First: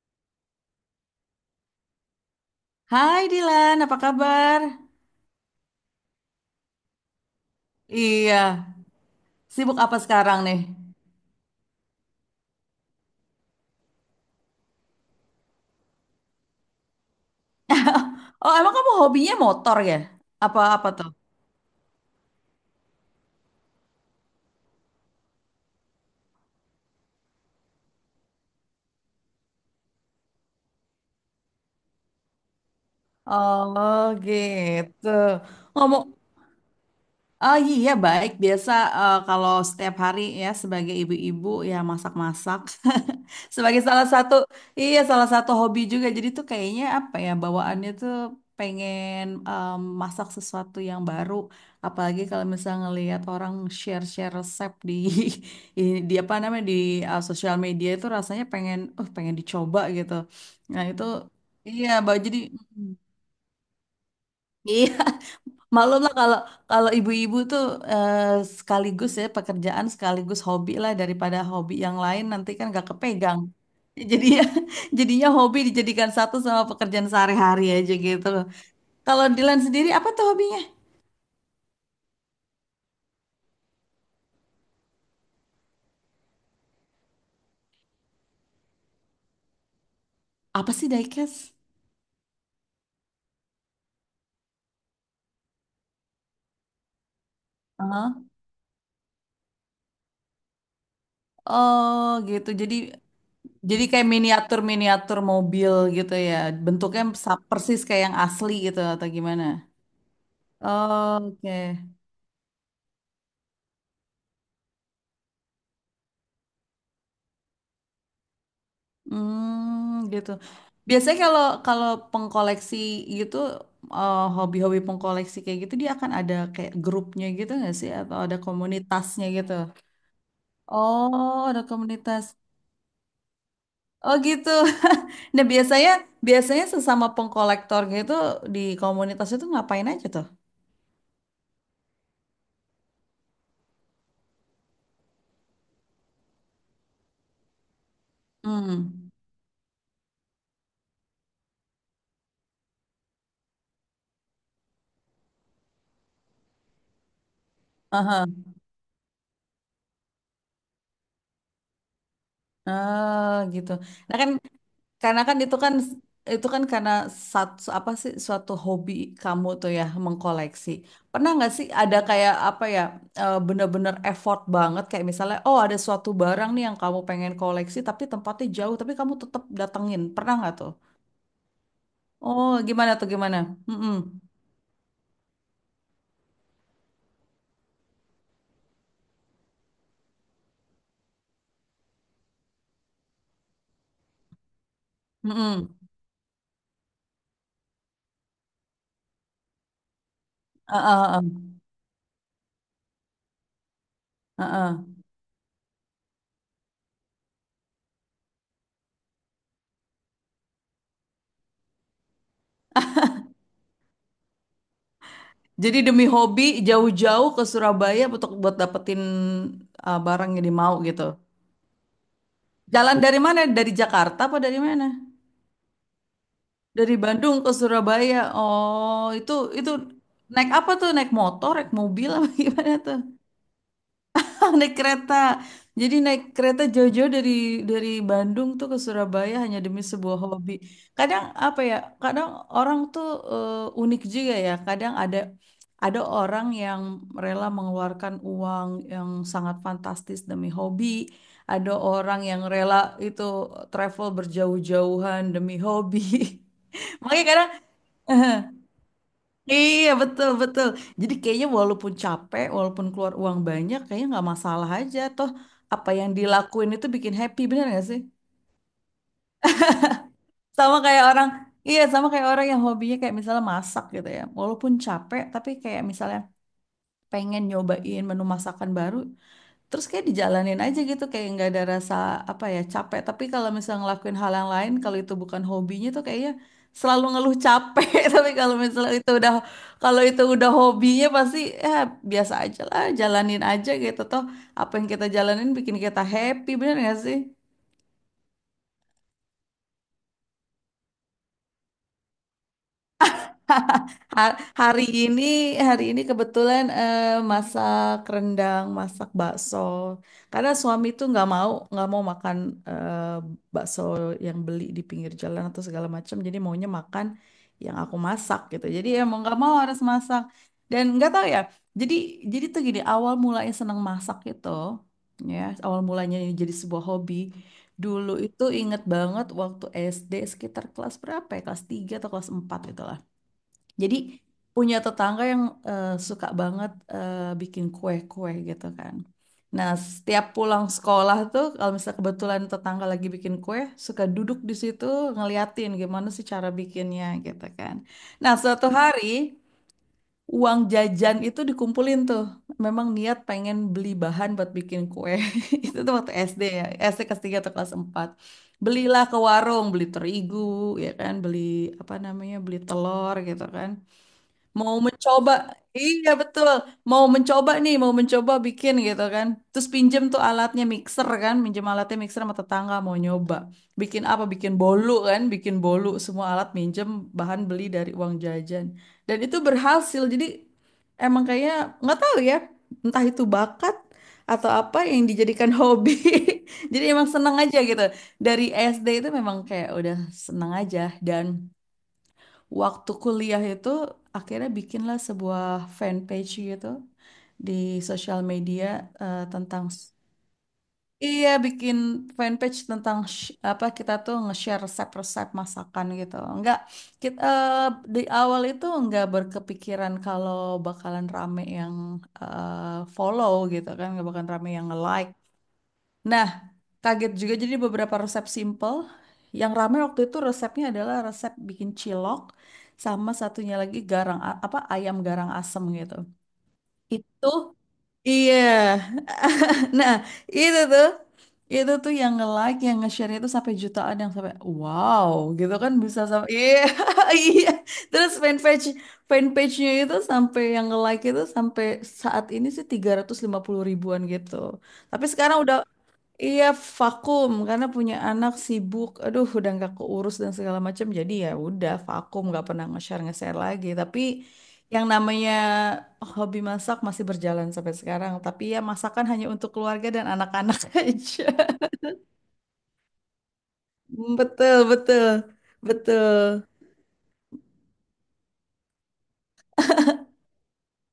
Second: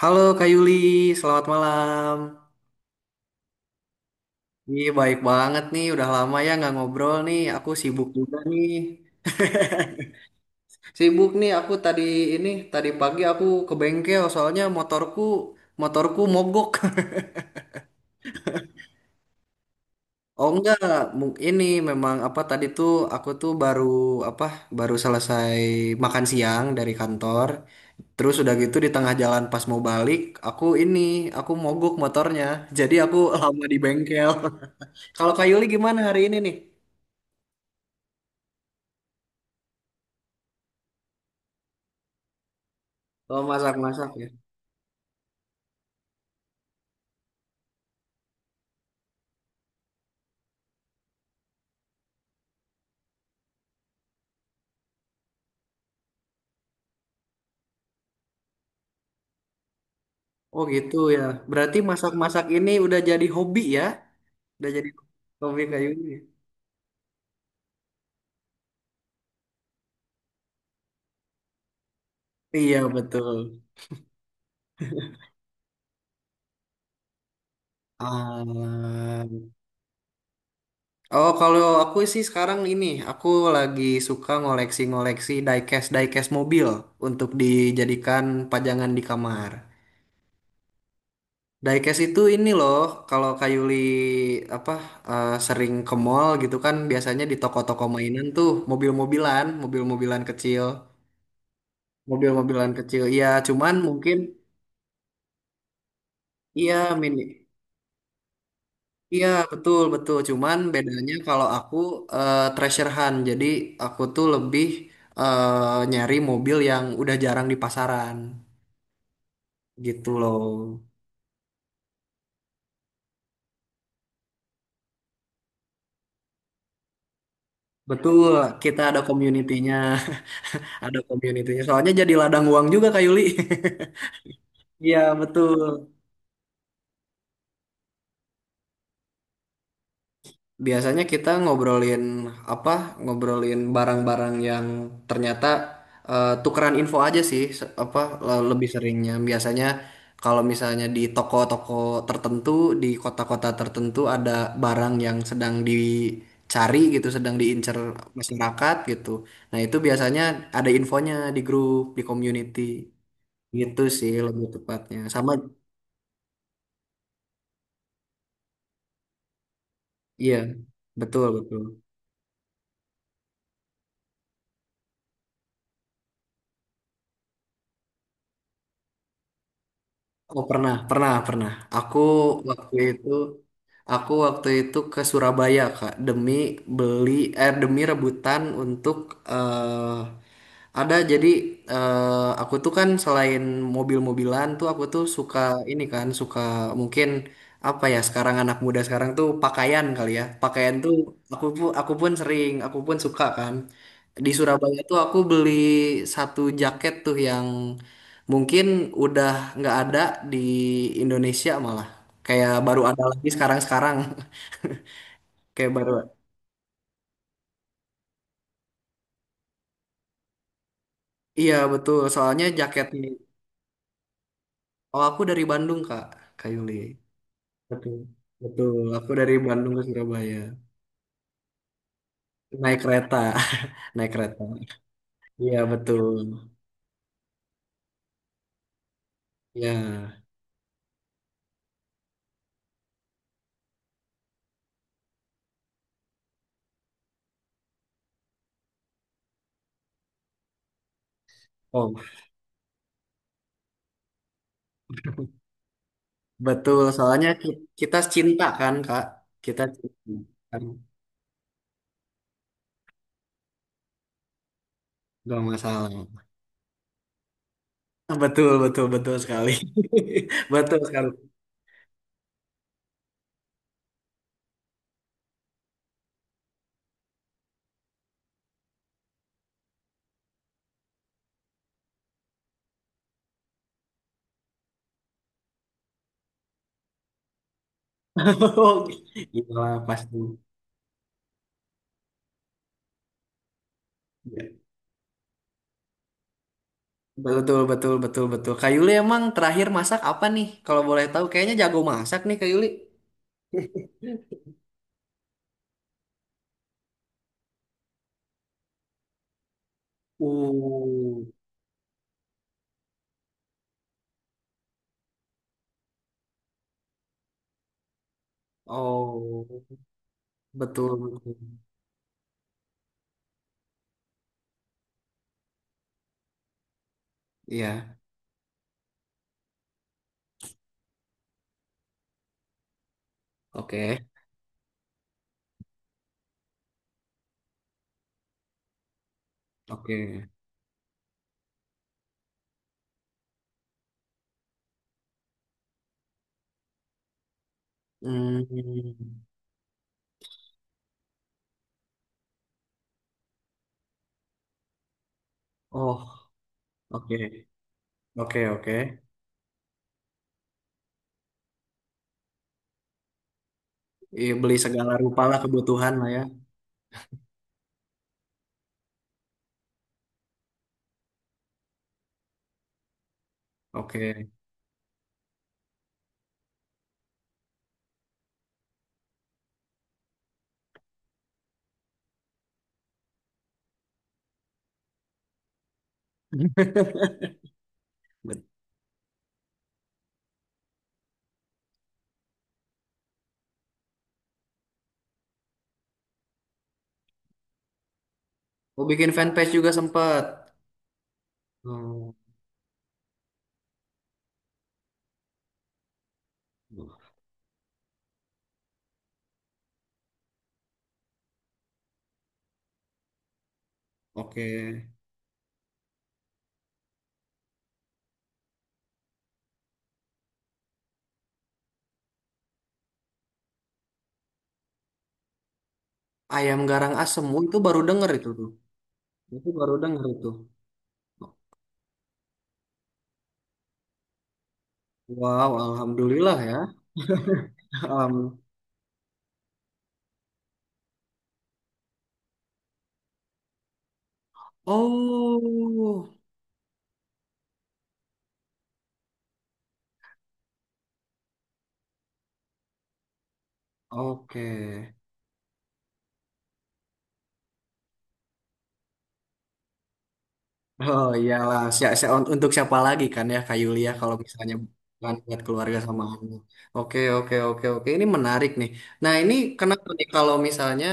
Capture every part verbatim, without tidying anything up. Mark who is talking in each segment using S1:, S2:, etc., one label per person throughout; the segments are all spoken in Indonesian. S1: Halo Kak Yuli, selamat malam.
S2: Hai Dilan, apa kabar?
S1: Ih, baik banget nih, udah lama ya nggak ngobrol nih. Aku sibuk juga
S2: Iya,
S1: nih.
S2: sibuk apa sekarang nih?
S1: Sibuk nih aku tadi ini, tadi pagi aku ke bengkel soalnya motorku motorku mogok.
S2: Oh, emang kamu hobinya motor ya?
S1: Oh enggak,
S2: Apa-apa tuh?
S1: mu- ini memang apa tadi tuh aku tuh baru apa baru selesai makan siang dari kantor. Terus udah gitu di tengah jalan pas mau balik, aku ini aku mogok motornya. Jadi aku lama di
S2: Oh,
S1: bengkel.
S2: gitu.
S1: Kalau Kak Yuli gimana
S2: Ngomong,
S1: hari ini nih?
S2: oh iya baik biasa eh, kalau setiap hari ya sebagai ibu-ibu ya masak-masak
S1: Oh,
S2: sebagai salah
S1: masak-masak ya.
S2: satu iya salah satu hobi juga jadi tuh kayaknya apa ya bawaannya tuh pengen em, masak sesuatu yang baru apalagi kalau misalnya ngelihat orang share-share resep di i- di apa namanya di eh, sosial media itu rasanya pengen uh pengen dicoba gitu
S1: Oh,
S2: nah
S1: gitu
S2: itu
S1: ya. Berarti
S2: iya bawa jadi
S1: masak-masak ini
S2: mm,
S1: udah jadi hobi ya? Udah
S2: iya,
S1: jadi hobi
S2: maklum lah
S1: kayunya.
S2: kalau kalau ibu-ibu tuh eh, sekaligus ya pekerjaan sekaligus hobi lah daripada hobi yang lain nanti kan
S1: Iya,
S2: gak kepegang.
S1: betul.
S2: Jadi ya jadinya hobi dijadikan satu sama pekerjaan sehari-hari aja gitu. Kalau
S1: Ah.
S2: Dilan sendiri apa tuh hobinya?
S1: Oh, kalau aku sih sekarang ini, aku lagi suka ngoleksi-ngoleksi diecast diecast mobil untuk dijadikan pajangan di kamar.
S2: Apa sih diecast?
S1: Diecast itu ini loh, kalau Kayuli apa eh, sering ke mall gitu kan, biasanya di toko-toko
S2: Heeh.
S1: mainan tuh mobil-mobilan, mobil-mobilan kecil.
S2: Oh gitu.
S1: Mobil-mobilan
S2: Jadi
S1: kecil. Iya, cuman
S2: jadi kayak
S1: mungkin
S2: miniatur miniatur mobil gitu ya.
S1: iya
S2: Bentuknya
S1: mini.
S2: sa- persis kayak yang asli gitu atau
S1: Iya,
S2: gimana?
S1: betul betul. Cuman bedanya
S2: Oh,
S1: kalau aku
S2: oke.
S1: eh, treasure hunt. Jadi aku tuh lebih eh, nyari mobil yang udah jarang di pasaran
S2: Hmm,
S1: gitu
S2: gitu.
S1: loh.
S2: Biasanya kalau kalau pengkoleksi gitu eh, hobi-hobi pengkoleksi kayak gitu dia akan ada kayak grupnya gitu nggak sih atau
S1: Betul,
S2: ada
S1: kita ada
S2: komunitasnya gitu?
S1: community-nya, ada
S2: Oh,
S1: community-nya.
S2: ada
S1: Soalnya jadi
S2: komunitas.
S1: ladang uang juga Kak Yuli.
S2: Oh gitu.
S1: Iya,
S2: Nah
S1: betul.
S2: biasanya biasanya sesama pengkolektor gitu di komunitas itu ngapain aja tuh?
S1: Biasanya kita ngobrolin apa? Ngobrolin barang-barang yang ternyata eh, tukeran info aja sih, se- apa le- lebih
S2: Hmm.
S1: seringnya. Biasanya kalau misalnya di toko-toko tertentu, di kota-kota tertentu ada barang yang sedang dicari gitu, sedang diincar
S2: Aha.
S1: masyarakat gitu. Nah, itu biasanya ada infonya di grup, di community
S2: Ah, gitu.
S1: gitu sih
S2: Nah kan,
S1: lebih tepatnya.
S2: karena
S1: Sama
S2: kan itu kan itu kan karena satu apa sih suatu hobi kamu tuh ya
S1: iya,
S2: mengkoleksi.
S1: betul
S2: Pernah nggak
S1: betul.
S2: sih ada kayak apa ya eh, bener-bener effort banget kayak misalnya oh ada suatu barang nih yang kamu pengen koleksi tapi tempatnya jauh tapi kamu tetap datengin. Pernah
S1: Oh
S2: nggak tuh?
S1: pernah, pernah, pernah. Aku
S2: Oh
S1: waktu
S2: gimana tuh
S1: itu,
S2: gimana? Mm-mm.
S1: aku waktu itu ke Surabaya Kak demi beli, eh demi rebutan untuk eh ada jadi eh aku tuh kan selain mobil-mobilan tuh aku tuh suka
S2: Mm-mm.
S1: ini kan, suka mungkin apa ya sekarang anak muda sekarang tuh pakaian kali ya. Pakaian tuh
S2: Heeh, heeh.
S1: aku pun aku pun sering, aku pun suka kan. Di Surabaya
S2: Heeh.
S1: tuh aku beli satu jaket tuh yang mungkin udah nggak ada di Indonesia malah. Kayak baru ada lagi sekarang-sekarang. Kayak
S2: Jadi
S1: baru.
S2: demi hobi jauh-jauh ke Surabaya untuk buat dapetin eh, barang yang dimau gitu.
S1: Iya betul. Soalnya
S2: Jalan
S1: jaketnya.
S2: dari mana? Dari Jakarta apa dari mana?
S1: Oh aku dari Bandung Kak, Kak Yuli.
S2: Dari Bandung ke
S1: Betul.
S2: Surabaya.
S1: Betul.
S2: Oh,
S1: Aku
S2: itu
S1: dari
S2: itu
S1: Bandung ke Surabaya.
S2: naik apa tuh? Naik motor, naik mobil apa gimana
S1: Naik
S2: tuh?
S1: kereta. Naik kereta.
S2: Naik kereta.
S1: Iya
S2: Jadi
S1: betul.
S2: naik kereta jauh-jauh dari dari Bandung tuh ke Surabaya hanya demi sebuah
S1: Iya.
S2: hobi. Kadang apa ya? Kadang orang tuh eh, unik juga ya. Kadang ada ada orang yang rela mengeluarkan uang yang sangat fantastis demi hobi. Ada
S1: Oh
S2: orang yang rela itu travel berjauh-jauhan demi hobi.
S1: betul.
S2: Makanya
S1: Soalnya
S2: kadang
S1: ki- kita cinta kan Kak. Kita
S2: iya
S1: cinta
S2: betul
S1: kan.
S2: betul. Jadi kayaknya walaupun capek, walaupun keluar uang banyak, kayaknya nggak masalah aja. Toh
S1: Gak
S2: apa yang
S1: masalah.
S2: dilakuin itu bikin happy, bener nggak sih?
S1: Betul, betul, betul sekali.
S2: Sama
S1: Betul
S2: kayak
S1: sekali.
S2: orang, iya sama kayak orang yang hobinya kayak misalnya masak gitu ya. Walaupun capek, tapi kayak misalnya pengen nyobain menu masakan baru terus kayak dijalanin aja gitu kayak nggak ada rasa apa ya capek tapi kalau misalnya ngelakuin hal yang lain kalau itu bukan hobinya tuh kayaknya selalu ngeluh capek tapi kalau misalnya itu udah
S1: Iyalah
S2: kalau
S1: pasti.
S2: itu udah hobinya pasti ya biasa aja lah jalanin aja gitu toh
S1: Iya.
S2: apa yang kita jalanin bikin kita happy bener nggak sih.
S1: Betul betul betul betul. Kak Yuli emang terakhir masak apa nih? Kalau boleh tahu kayaknya jago masak nih Kak Yuli.
S2: Ha- Hari ini, hari ini kebetulan eh, masak rendang, masak bakso. Karena suami tuh
S1: Uh,
S2: nggak mau, nggak mau makan eh, bakso yang beli di pinggir jalan atau segala macam. Jadi maunya makan yang aku masak gitu. Jadi ya mau nggak
S1: oh,
S2: mau harus masak. Dan
S1: betul
S2: nggak tahu
S1: betul.
S2: ya. Jadi, jadi tuh gini, awal mulanya senang masak itu, ya, awal mulanya ini jadi sebuah hobi.
S1: Iya,
S2: Dulu itu inget banget waktu S D sekitar kelas berapa ya? Kelas tiga atau kelas empat gitu jadi
S1: oke,
S2: punya tetangga yang eh, suka banget eh, bikin kue-kue gitu kan. Nah, setiap
S1: oke.
S2: pulang sekolah tuh kalau misalnya kebetulan tetangga lagi bikin kue, suka duduk di situ ngeliatin gimana sih cara bikinnya gitu kan. Nah, suatu
S1: Hmm,
S2: hari uang jajan itu dikumpulin tuh. Memang niat pengen beli bahan buat bikin kue. Itu tuh waktu
S1: oh,
S2: S D ya, S D
S1: oke,
S2: kelas tiga atau kelas empat.
S1: oke, oke.
S2: Belilah ke warung, beli terigu, ya kan, beli apa namanya, beli telur gitu kan
S1: Iya, beli
S2: mau
S1: segala rupa
S2: mencoba
S1: lah kebutuhan lah
S2: iya
S1: ya.
S2: betul mau mencoba nih mau mencoba bikin gitu kan terus pinjem tuh alatnya mixer kan pinjem alatnya mixer sama tetangga mau nyoba bikin apa
S1: Oke.
S2: bikin bolu kan bikin bolu semua alat minjem bahan beli dari uang jajan dan itu berhasil jadi emang kayaknya nggak tahu ya entah itu bakat atau apa yang dijadikan hobi jadi emang seneng aja gitu
S1: Bet-
S2: dari S D itu memang kayak udah seneng aja dan waktu kuliah itu akhirnya bikinlah sebuah fanpage gitu di sosial media
S1: Oh, bikin
S2: eh,
S1: fanpage
S2: tentang
S1: juga sempet.
S2: iya bikin
S1: Hmm,
S2: fanpage tentang sh- apa kita tuh nge-share resep-resep masakan gitu. Enggak kita eh, di awal itu enggak berkepikiran kalau bakalan rame yang eh, follow gitu kan, enggak bakalan
S1: oke.
S2: rame yang nge-like. Nah, kaget juga jadi beberapa resep simple. Yang rame waktu itu resepnya adalah resep bikin cilok sama satunya lagi garang a- apa ayam garang asem gitu.
S1: Ayam garang asem,
S2: Itu
S1: oh, itu baru denger itu
S2: iya.
S1: tuh. Itu baru
S2: Nah,
S1: dengar itu.
S2: itu tuh itu tuh yang nge-like, yang nge-share itu sampai jutaan yang sampai wow
S1: Wow,
S2: gitu kan bisa sampai
S1: alhamdulillah ya.
S2: iya iya. Terus
S1: Um,
S2: fanpage fanpage-nya itu sampai yang nge-like itu sampai saat ini sih tiga ratus lima puluh ribuan gitu. Tapi sekarang udah,
S1: oh,
S2: iya, vakum karena punya anak sibuk, aduh udah nggak keurus dan segala macam. Jadi ya udah vakum nggak pernah nge-share nge-share lagi. Tapi
S1: oke.
S2: yang namanya hobi masak masih berjalan sampai sekarang. Tapi ya masakan hanya untuk keluarga dan anak-anak
S1: Oh
S2: aja.
S1: iyalah, si- si- un- untuk siapa lagi kan ya Kak Yulia kalau misalnya
S2: Betul betul
S1: bukan buat keluarga sama
S2: betul.
S1: anak. Oke, oke, oke, oke. Ini menarik nih. Nah, ini kenapa nih kalau misalnya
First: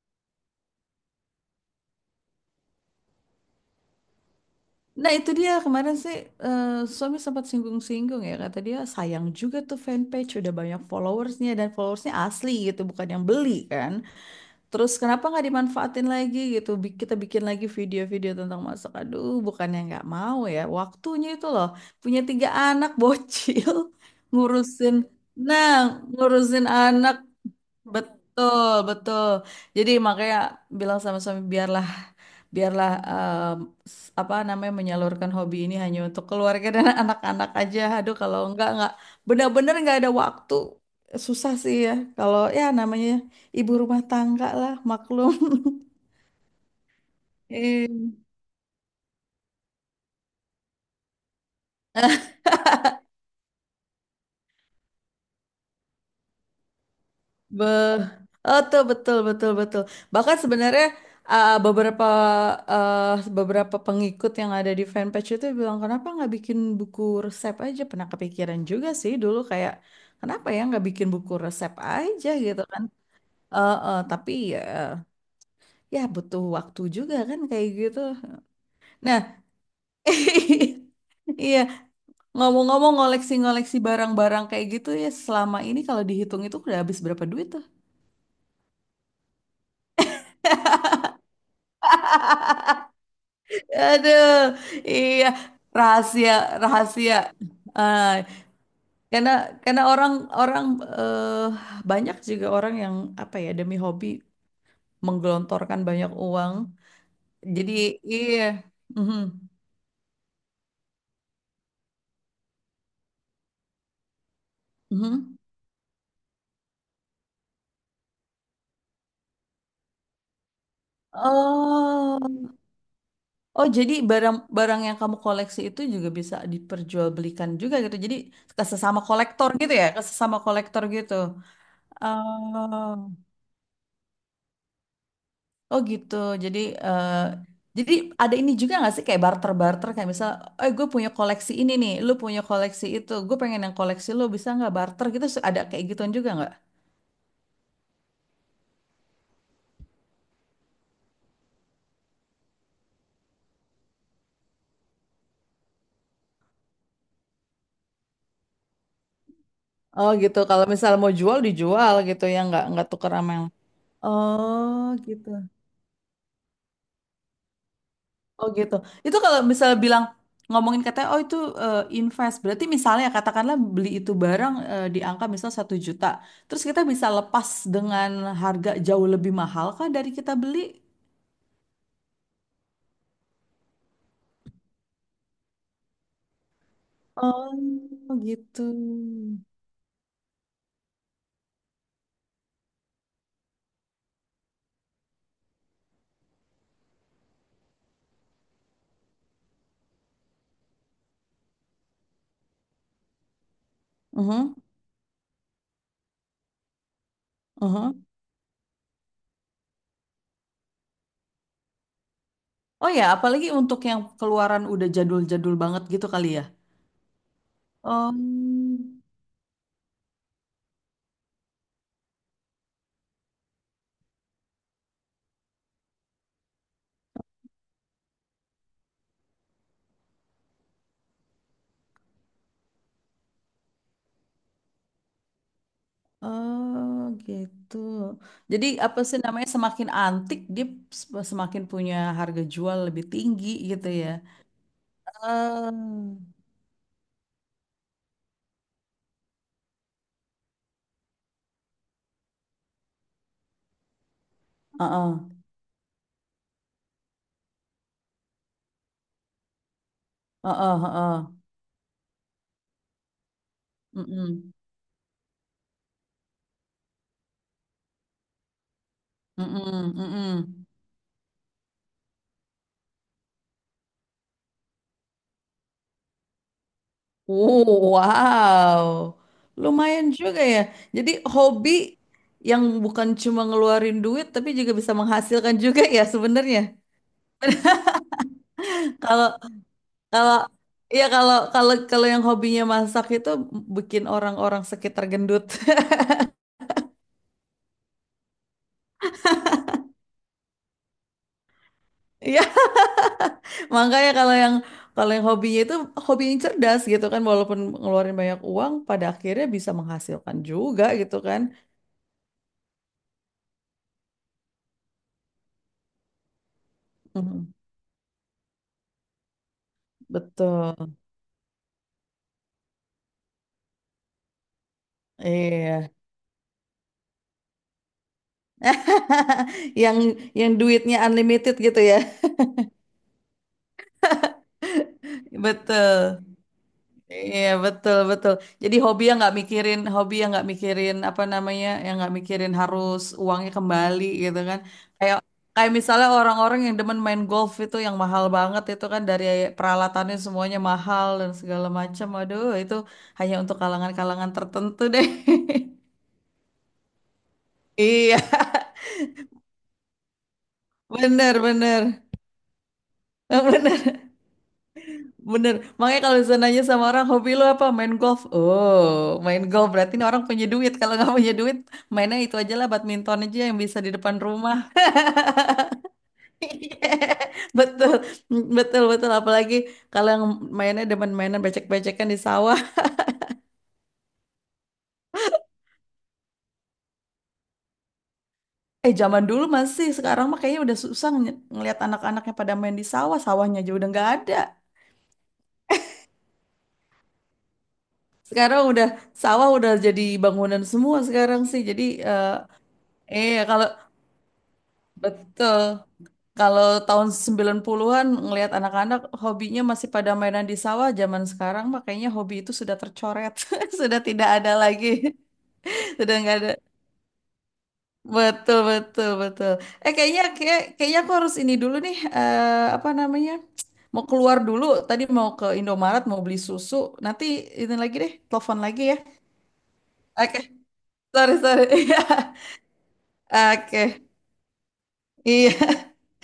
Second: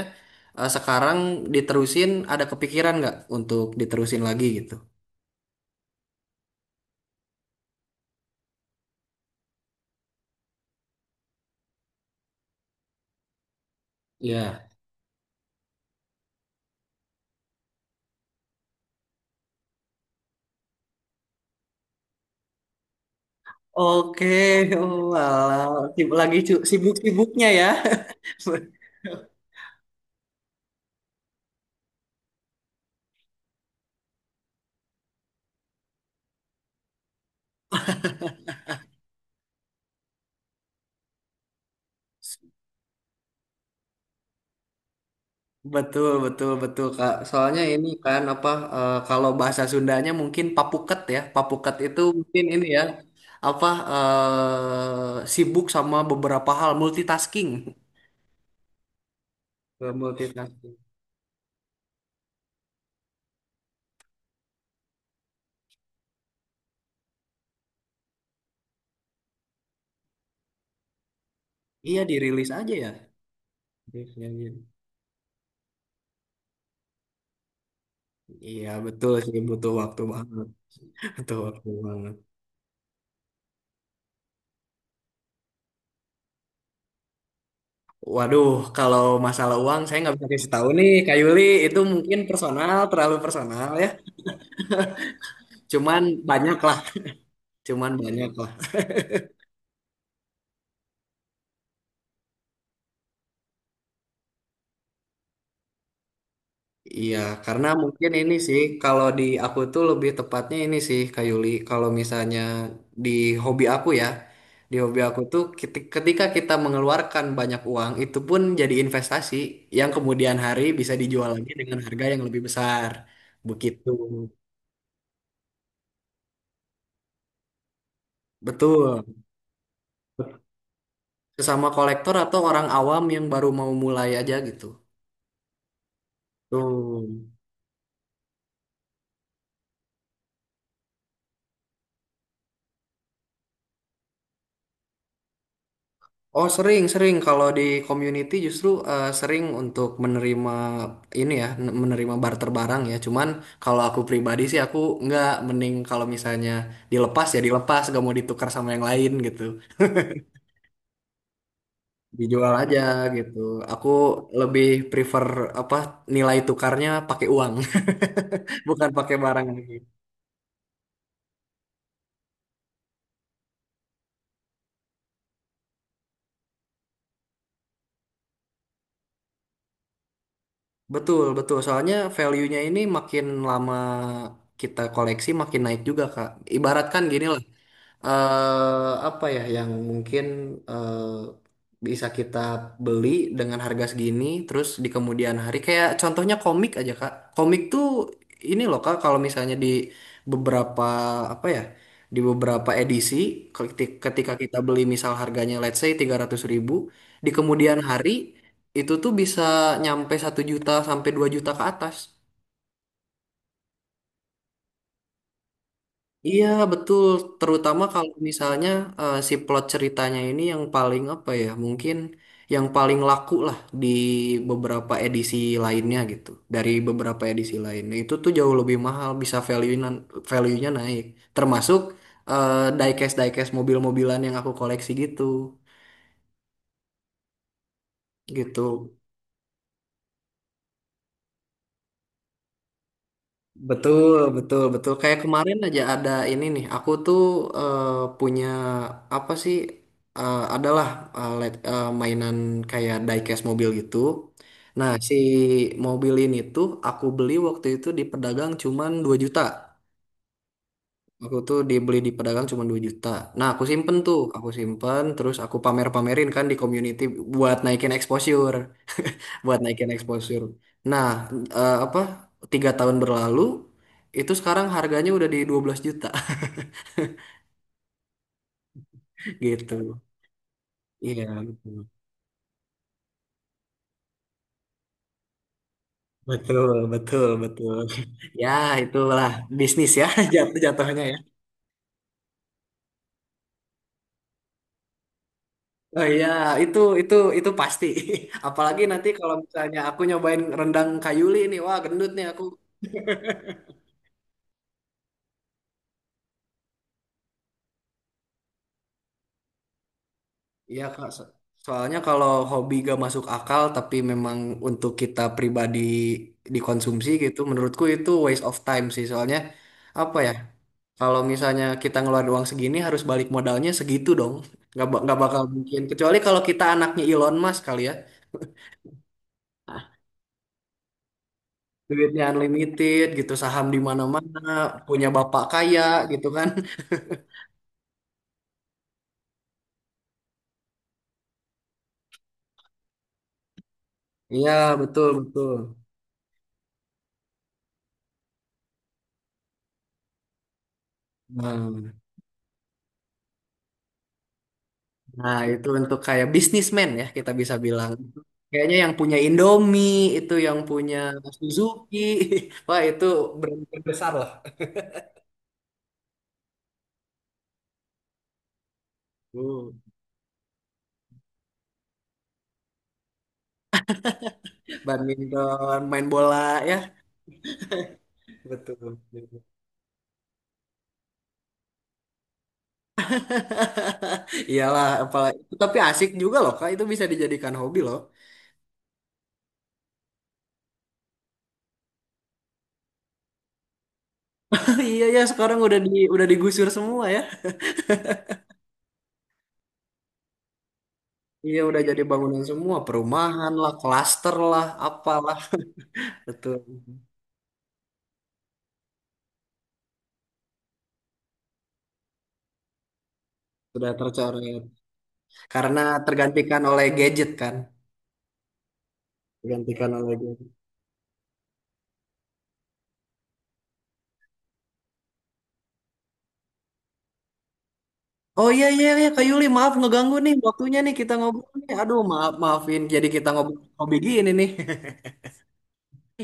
S1: eh, sekarang diterusin ada kepikiran nggak untuk diterusin lagi gitu?
S2: Nah itu dia kemarin sih eh, suami sempat singgung-singgung ya kata dia sayang juga tuh fanpage udah banyak followersnya dan followersnya asli gitu bukan yang beli kan.
S1: Iya.
S2: Terus kenapa nggak dimanfaatin lagi gitu? Bi- Kita bikin lagi video-video tentang masak. Aduh, bukannya nggak mau ya. Waktunya itu loh. Punya tiga anak bocil.
S1: Oke,
S2: Ngurusin.
S1: oh,
S2: Nah,
S1: alah. Sib- lagi cu-
S2: ngurusin anak
S1: sibuk-sibuknya ya.
S2: betul, betul. Jadi makanya bilang sama suami biarlah biarlah em, s- apa namanya menyalurkan hobi ini hanya untuk keluarga dan anak-anak aja. Aduh, kalau enggak enggak benar-benar enggak ada waktu. Susah sih ya kalau ya namanya ibu rumah tangga lah, maklum.
S1: Betul, betul, betul, Kak. Soalnya ini
S2: Iya.
S1: kan apa eh, kalau bahasa Sundanya mungkin papuket ya. Papuket itu mungkin ini ya apa eh, sibuk sama beberapa hal multitasking.
S2: Be oh tuh betul betul betul.
S1: Eh,
S2: Bahkan
S1: Multitasking.
S2: sebenarnya uh, beberapa uh, beberapa pengikut yang ada di fanpage itu bilang kenapa nggak bikin buku resep aja? Pernah kepikiran juga sih dulu kayak kenapa ya nggak bikin buku resep
S1: Iya,
S2: aja
S1: dirilis
S2: gitu
S1: aja
S2: kan?
S1: ya.
S2: Eh, eh,
S1: Iya,
S2: tapi
S1: iya.
S2: ya ya butuh waktu juga kan kayak gitu.
S1: Iya, betul
S2: Nah,
S1: sih butuh waktu banget. Butuh
S2: iya
S1: waktu banget.
S2: ngomong-ngomong ngoleksi-ngoleksi barang-barang kayak gitu ya selama ini kalau dihitung itu udah habis berapa duit tuh?
S1: Waduh, kalau masalah uang saya nggak bisa kasih tahu nih, Kak Yuli. Itu mungkin personal, terlalu personal ya.
S2: Aduh, iya
S1: Cuman
S2: rahasia
S1: banyak lah.
S2: rahasia.
S1: Cuman
S2: Ah,
S1: banyak lah.
S2: karena karena orang orang eh, banyak juga orang yang apa ya demi hobi menggelontorkan banyak uang.
S1: Iya, karena
S2: Jadi
S1: mungkin ini
S2: iya.
S1: sih kalau
S2: Mhm,
S1: di aku tuh lebih tepatnya ini sih Kak Yuli, kalau misalnya di hobi aku ya, di hobi aku
S2: mhm.
S1: tuh keti- ketika kita mengeluarkan banyak uang itu pun jadi investasi yang kemudian hari bisa dijual lagi dengan harga yang lebih
S2: Oh,
S1: besar.
S2: oh
S1: Begitu.
S2: jadi barang-barang yang kamu koleksi itu juga bisa diperjualbelikan juga gitu. Jadi ke sesama
S1: Betul.
S2: kolektor gitu ya, ke sesama kolektor gitu.
S1: Sesama kolektor atau orang awam
S2: Oh.
S1: yang baru mau mulai aja gitu.
S2: Oh gitu. Jadi
S1: Tuh.
S2: eh, jadi ada ini juga nggak sih kayak barter-barter kayak misal, eh gue punya koleksi ini nih, lu punya koleksi itu, gue pengen yang koleksi lu bisa nggak barter gitu? Su- Ada kayak gituan juga
S1: Oh
S2: nggak?
S1: sering sering kalau di community justru eh, sering untuk menerima ini ya n- menerima barter barang ya cuman kalau aku pribadi sih aku nggak mending kalau misalnya dilepas ya dilepas gak mau ditukar sama yang lain gitu
S2: Oh gitu, kalau misal mau jual dijual gitu ya
S1: dijual
S2: nggak
S1: aja
S2: nggak tuker sama
S1: gitu
S2: yang
S1: aku lebih
S2: oh
S1: prefer
S2: gitu.
S1: apa nilai tukarnya pakai uang
S2: Oh gitu.
S1: bukan pakai
S2: Itu kalau
S1: barang.
S2: misal bilang ngomongin katanya, oh itu eh, invest, berarti misalnya katakanlah beli itu barang eh, di angka misal satu juta, terus kita bisa lepas dengan harga jauh lebih mahal kah dari kita beli?
S1: Betul, betul. Soalnya value-nya ini makin lama kita koleksi makin naik juga, Kak. Ibaratkan gini lah.
S2: Oh gitu.
S1: eh apa ya, yang mungkin eh, bisa kita beli dengan harga segini terus di kemudian hari kayak contohnya komik aja Kak. Komik tuh ini loh Kak kalau misalnya di beberapa apa ya di beberapa edisi keti- ketika
S2: Mhm,
S1: kita beli misal harganya let's say tiga ratus ribu di kemudian
S2: mhm.
S1: hari itu tuh bisa nyampe satu juta sampai dua juta ke atas.
S2: Oh ya, apalagi untuk yang keluaran udah jadul-jadul banget gitu kali ya.
S1: Iya, betul. Terutama kalau
S2: Oh,
S1: misalnya eh, si plot ceritanya ini yang paling apa ya, mungkin yang paling laku lah di beberapa edisi lainnya gitu. Dari beberapa edisi lainnya itu tuh jauh lebih mahal, bisa value-nya value-nya naik. Termasuk eh, diecast diecast mobil-mobilan yang aku koleksi gitu.
S2: oh gitu.
S1: Gitu.
S2: Jadi apa sih namanya semakin antik dia s- semakin punya harga jual lebih tinggi gitu ya.
S1: Betul, betul, betul. Kayak kemarin
S2: Ah.
S1: aja ada ini nih. Aku tuh eh, punya apa sih? Eh, adalah eh, let- eh, Mainan kayak diecast mobil gitu. Nah, si
S2: Heeh,
S1: mobil ini tuh aku beli waktu itu di pedagang cuman dua juta.
S2: heeh, heeh.
S1: Aku tuh dibeli di pedagang cuma dua juta. Nah, aku simpen tuh, aku
S2: Mm-mm,
S1: simpen terus aku pamer-pamerin kan di community buat naikin exposure buat naikin
S2: mm-mm, mm-mm.
S1: exposure. Nah, eh, apa tiga tahun berlalu itu sekarang harganya udah di dua belas juta
S2: Oh, wow.
S1: gitu.
S2: Lumayan juga ya. Jadi
S1: Iya,
S2: hobi
S1: betul.
S2: yang bukan cuma ngeluarin duit tapi juga bisa menghasilkan juga ya sebenarnya.
S1: Betul, betul, betul. Ya,
S2: Kalau
S1: itulah bisnis ya
S2: kalau
S1: jatuh jatuhnya
S2: ya
S1: ya.
S2: kalau kalau kalau yang hobinya masak itu bikin orang-orang sekitar gendut.
S1: Oh iya, itu itu itu pasti. Apalagi nanti kalau misalnya aku nyobain rendang kayuli nih, wah gendut nih aku.
S2: Iya, makanya kalau yang kalau yang hobinya itu hobi yang cerdas gitu kan walaupun ngeluarin banyak uang pada akhirnya bisa menghasilkan
S1: Iya
S2: juga
S1: Kak,
S2: gitu
S1: So-
S2: kan.
S1: soalnya kalau hobi gak masuk akal tapi memang untuk kita pribadi dikonsumsi gitu,
S2: Mhm,
S1: menurutku itu waste of time sih. Soalnya apa ya,
S2: betul.
S1: kalau misalnya kita ngeluarin uang segini harus balik modalnya segitu dong. Gak, ba- nggak bakal mungkin.
S2: Iya.
S1: Kecuali kalau kita anaknya Elon Musk kali ya.
S2: Yang yang duitnya unlimited gitu ya.
S1: Duitnya unlimited gitu, saham di mana-mana, punya bapak kaya
S2: Betul.
S1: gitu kan.
S2: Iya, betul, betul. Jadi hobi yang nggak mikirin, hobi yang nggak mikirin apa namanya, yang nggak mikirin harus uangnya kembali gitu
S1: Iya,
S2: kan.
S1: betul,
S2: Kayak
S1: betul.
S2: kayak misalnya orang-orang yang demen main golf itu yang mahal banget itu kan dari peralatannya semuanya mahal dan segala
S1: Nah.
S2: macam. Aduh, itu hanya untuk kalangan-kalangan tertentu deh.
S1: Nah, itu untuk kayak bisnismen ya kita bisa bilang.
S2: Iya,
S1: Kayaknya yang punya Indomie, itu yang punya
S2: bener,
S1: Suzuki.
S2: bener.
S1: Wah, itu brand
S2: Bener.
S1: besar lah.
S2: Bener, makanya kalau bisa nanya sama orang hobi lu apa main golf. Oh, main
S1: Uh,
S2: golf berarti ini orang punya duit. Kalau nggak punya duit, mainnya itu aja lah badminton aja yang bisa di depan rumah.
S1: Badminton, main bola ya.
S2: Betul, betul,
S1: Betul.
S2: betul. Apalagi kalau yang mainnya demen mainan becek-becekan di sawah.
S1: Iyalah, apalagi tapi asik juga loh, Kak. Itu bisa dijadikan hobi loh.
S2: Eh, zaman dulu masih, sekarang mah kayaknya udah susah ng- ngelihat anak-anaknya pada main di sawah. Sawahnya aja udah nggak ada.
S1: Iya ya, sekarang udah di udah digusur semua ya.
S2: Sekarang udah sawah udah jadi bangunan semua sekarang
S1: Iya,
S2: sih.
S1: udah
S2: Jadi
S1: jadi
S2: eh
S1: bangunan semua,
S2: iya,
S1: perumahan
S2: kalau
S1: lah, klaster lah, apalah.
S2: betul.
S1: Betul.
S2: Kalau tahun sembilan puluh-an ngelihat anak-anak hobinya masih pada mainan di sawah, zaman sekarang makanya hobi itu sudah tercoret,
S1: Sudah
S2: sudah tidak ada
S1: tercoret
S2: lagi.
S1: karena
S2: Sudah nggak ada.
S1: tergantikan oleh gadget kan.
S2: Betul, betul, betul.
S1: Digantikan
S2: Eh
S1: oleh
S2: kayaknya
S1: game.
S2: kayak, kayaknya aku harus ini dulu nih eh, apa namanya? Mau keluar dulu, tadi mau ke Indomaret mau beli susu. Nanti ini lagi deh,
S1: Oh,
S2: telepon
S1: iya,
S2: lagi
S1: iya,
S2: ya.
S1: iya, Kak Yuli, maaf ngeganggu nih
S2: Oke.
S1: waktunya nih kita
S2: Sorry,
S1: ngobrol
S2: sorry.
S1: nih. Aduh maaf
S2: Iya.
S1: maafin jadi kita ngobrol hobi
S2: Oke.
S1: gini nih.
S2: Iya.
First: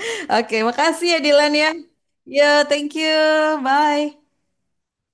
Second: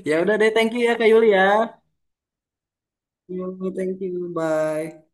S1: Ya udah deh
S2: Oke,
S1: thank you ya
S2: makasih
S1: Kak
S2: ya
S1: Yuli ya.
S2: Dilan ya. Ya, thank you.
S1: Yo, thank you
S2: Bye.
S1: bye.